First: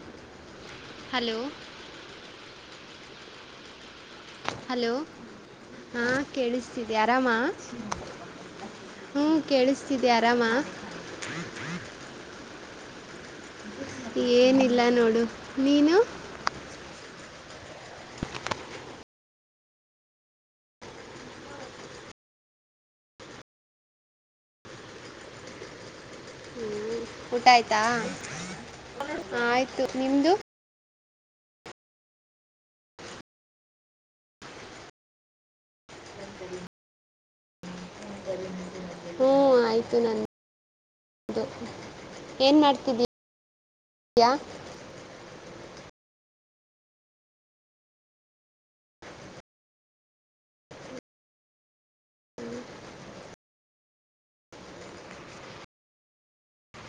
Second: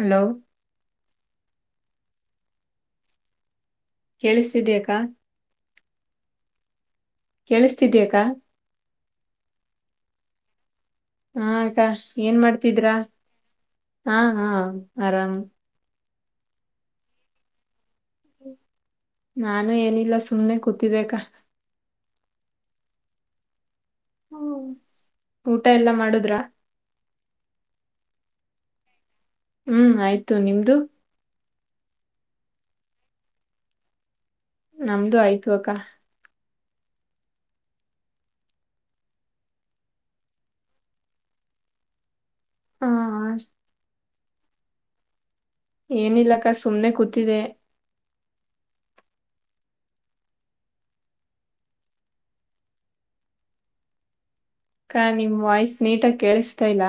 Hello hello ಕೇಳಿಸ್ತಿದಿಯಾ ಅಕ್ಕ hello ಹಾಂ ಕೇಳಿಸ್ತಿದೆ ಆರಾಮ ಹ್ಮ್ ಕೇಳಿಸ್ತಿದೆ ಆರಾಮ ತಿದ್ರಾ ಹಾ ಹಾ ಏನಿಲ್ಲ ನೋಡು ಆರಾಮ ನೀನು ನಾನು ಏನಿಲ್ಲ ಸುಮ್ಮನೆ ಕೂತಿದ್ದೆ ಅಕ್ಕ ಊಟ ಎಲ್ಲಾ ಮಾಡುದ್ರ ಊಟ ಆಯ್ತಾ ಆಯ್ತು ಹ್ಮ್ ನಿಮ್ದು ಆಯ್ತು ನಮ್ದು ಆಯ್ತುು ಅಕ್ಕಾ ಆಯ್ತು ನಂದು ಏನ್ ಮಾಡ್ತಿದ್ದೀಯ ಹ ಯ ಏನಿಲ್ಲಾಕ್ಕ ಸುಮ್ನೆ ಕೂತಿದ್ದೆ ಹ್ಮ [inaudible] ಅಕ್ಕ ನಿಮ್ ವಾಯ್ಸ್ ನೀಟಾಗಿ ಕೇಳಿಸತಾ ಇಲ್ಲ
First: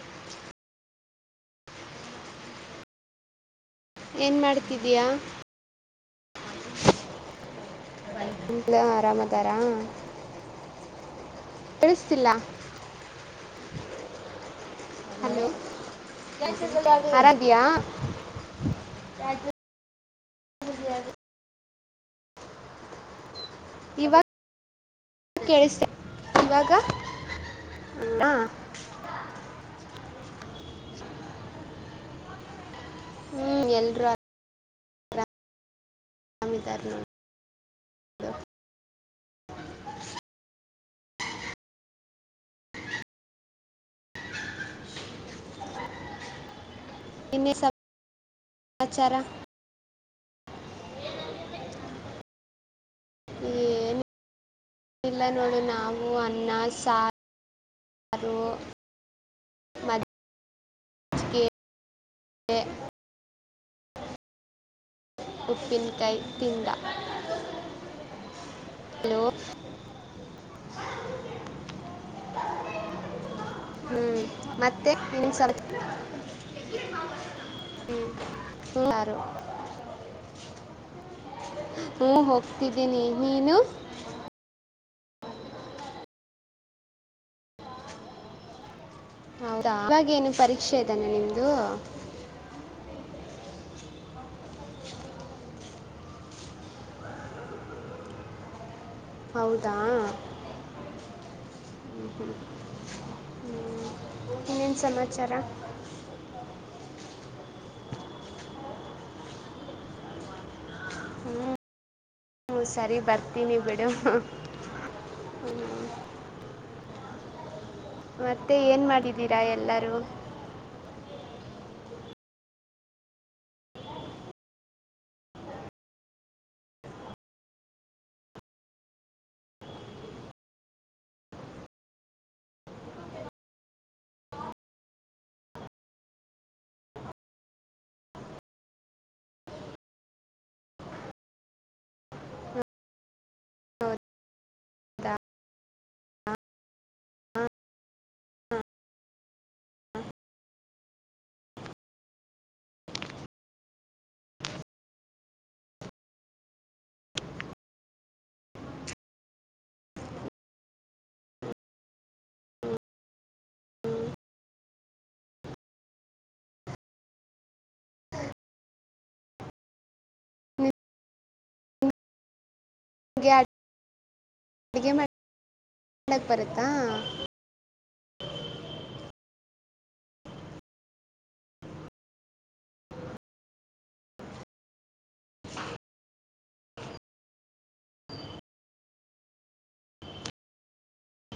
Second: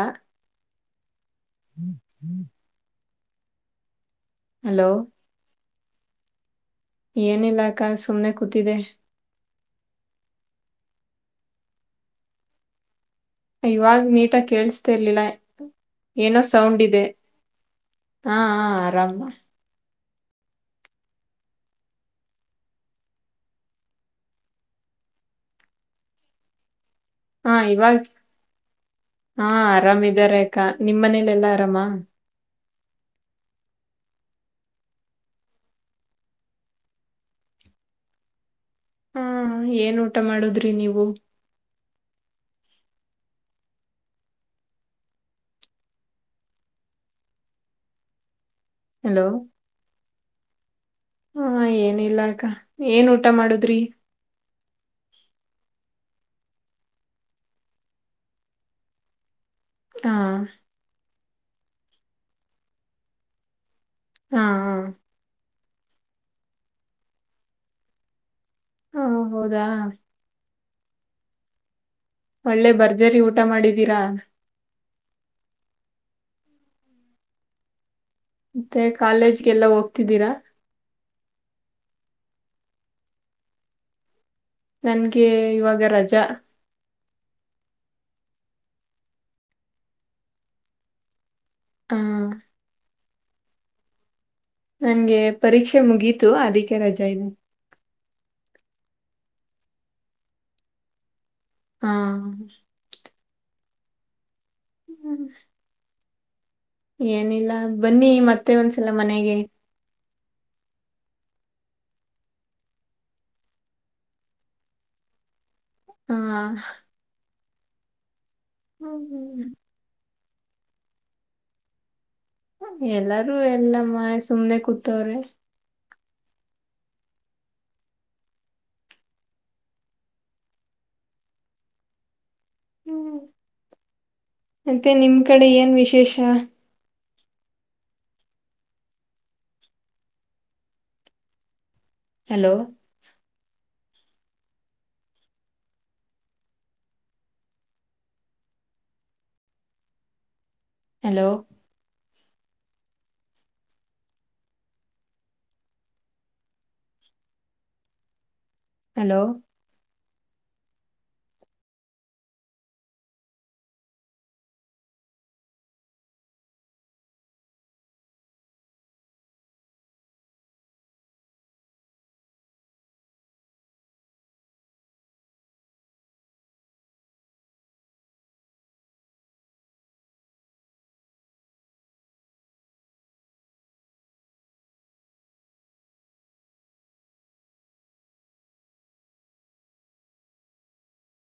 ಹ್ಮ್ ಹ್ಮ್ [inaudible] ಏನ್ ಮಾಡ್ತಿದೀಯಾ ಏನಿಲ್ಲ ಅಕ್ಕ ಸುಮ್ನೆ ಬಂದ್ ಕೂತಿದೆ ಕುಡ್ಲೆ ಆರಾಮ ಅದರಾ ಕೇಳಿಸ್ತಿಲ್ಲ ಅಯ್ಯೋ ಇವಾಗ ನೀಟಾಗಿ ಕೇಳಸ್ತಿರ್ಲಿಲ್ಲ ಹಲೋ ಏನೋ ಸೌಂಡ್ ಇದೆ ಆರಾಮಿದ್ಯಾ ಹಾ ಹಾ ಆರಾಮ ಇವಾಗ ಕೇಳಿಸ ಇವಾಗ ಹಾ ಇವಾಗ ಹಾಂ ಹಾ ಆರಾಮಿದಾರೆ ಅಕ್ಕ ನಿಮ್ ಮನೇಲೆಲ್ಲಾ ಆರಾಮ ಹ್ಮ್ ಎಲ್ರೂ ಆರಾಮ್ ಅರಾಮಿದಾರ ನೋಡು ಹಾ ಏನ್ ಊಟ ಮಾಡುದ್ರಿ ನೀವು ಇನ್ನ ಏನ್ ಸಮಾಚಾರ ಹಲೋ ಹಾ ಏನಿಲ್ಲ ಅಕ್ಕ ಏನ್ ಊಟ ಮಾಡುದ್ರಿ ಏನು ಇಲ್ಲ ನೋಡು ನಾವು ಅನ್ನ ಸಾರ್ ಸಾರು ಹಾ ಕೆ ಎ [unintelligible] ಹಾ ಹಾ ಉಪ್ಪಿನ್ ಕಯ್ ತಿಂದ ಹಾ, ಹಲೋ ಹೌದಾ ಒಳ್ಳೆ ಬರ್ಜರಿ ಊಟ ಮಾಡಿದ್ದೀರಾ. ಹ್ಞೂ ಎ ಮತ್ತೆ ಕಾಲೇಜ್ಗೆಲ್ಲ ಹೋಗ್ತಿದ್ದೀರಾ. [unintelligible] ಹೋಗ್ತಿದ್ದೀನಿ ನೀನು. ನನ್ಗೆ ಇವಾಗ ರಜಾ. ಹೌದಾ ಇವಾಗೇ ಏನು ಪರೀಕ್ಷೆ [unintelligible] ನಿಮ್ದು. ಹ ನಂಗೆ ಪರೀಕ್ಷೆ ಮುಗೀತು ಅದಕ್ಕೆ ರಜೆ ಇದೆ. ಹೌದಾ ಹಾ ಇನ್ನೇನ್ ಹ್ಮ್. ಸಮಾಚಾರ. ಏನಿಲ್ಲ ಬನ್ನಿ ಮತ್ತೆ ಒಂದ್ಸಲ ಮನೆಗೆ. ಹ್ಮ್ ಹ್ಮ ಸರಿ ಬರ್ತೀನಿ ಬಿಡು. ಹಾ ಮತ್ತೆ ಏನ ಮಾಡಿದ್ದೀರಾ ಎಲ್ಲರೂ. ಎಲ್ಲಾರೂ ಎಲ್ಲಮ್ಮ ಸುಮ್ನೆ ಕೂತವ್ರೆ. [unintelligible] ಮತ್ತೆ ನಿಮ್ ಕಡೆ ಏನ್ ವಿಶೇಷ. ಹಲೋ [unintelligible] ಹಲೋ ಹಲೋ [unintelligible] ಹಾ [unintelligible] ಅಡುಗೆ ಮಾಡ [unintelligible] ಮಾಡಕ್ ಬರತ್ತಾ. ಹ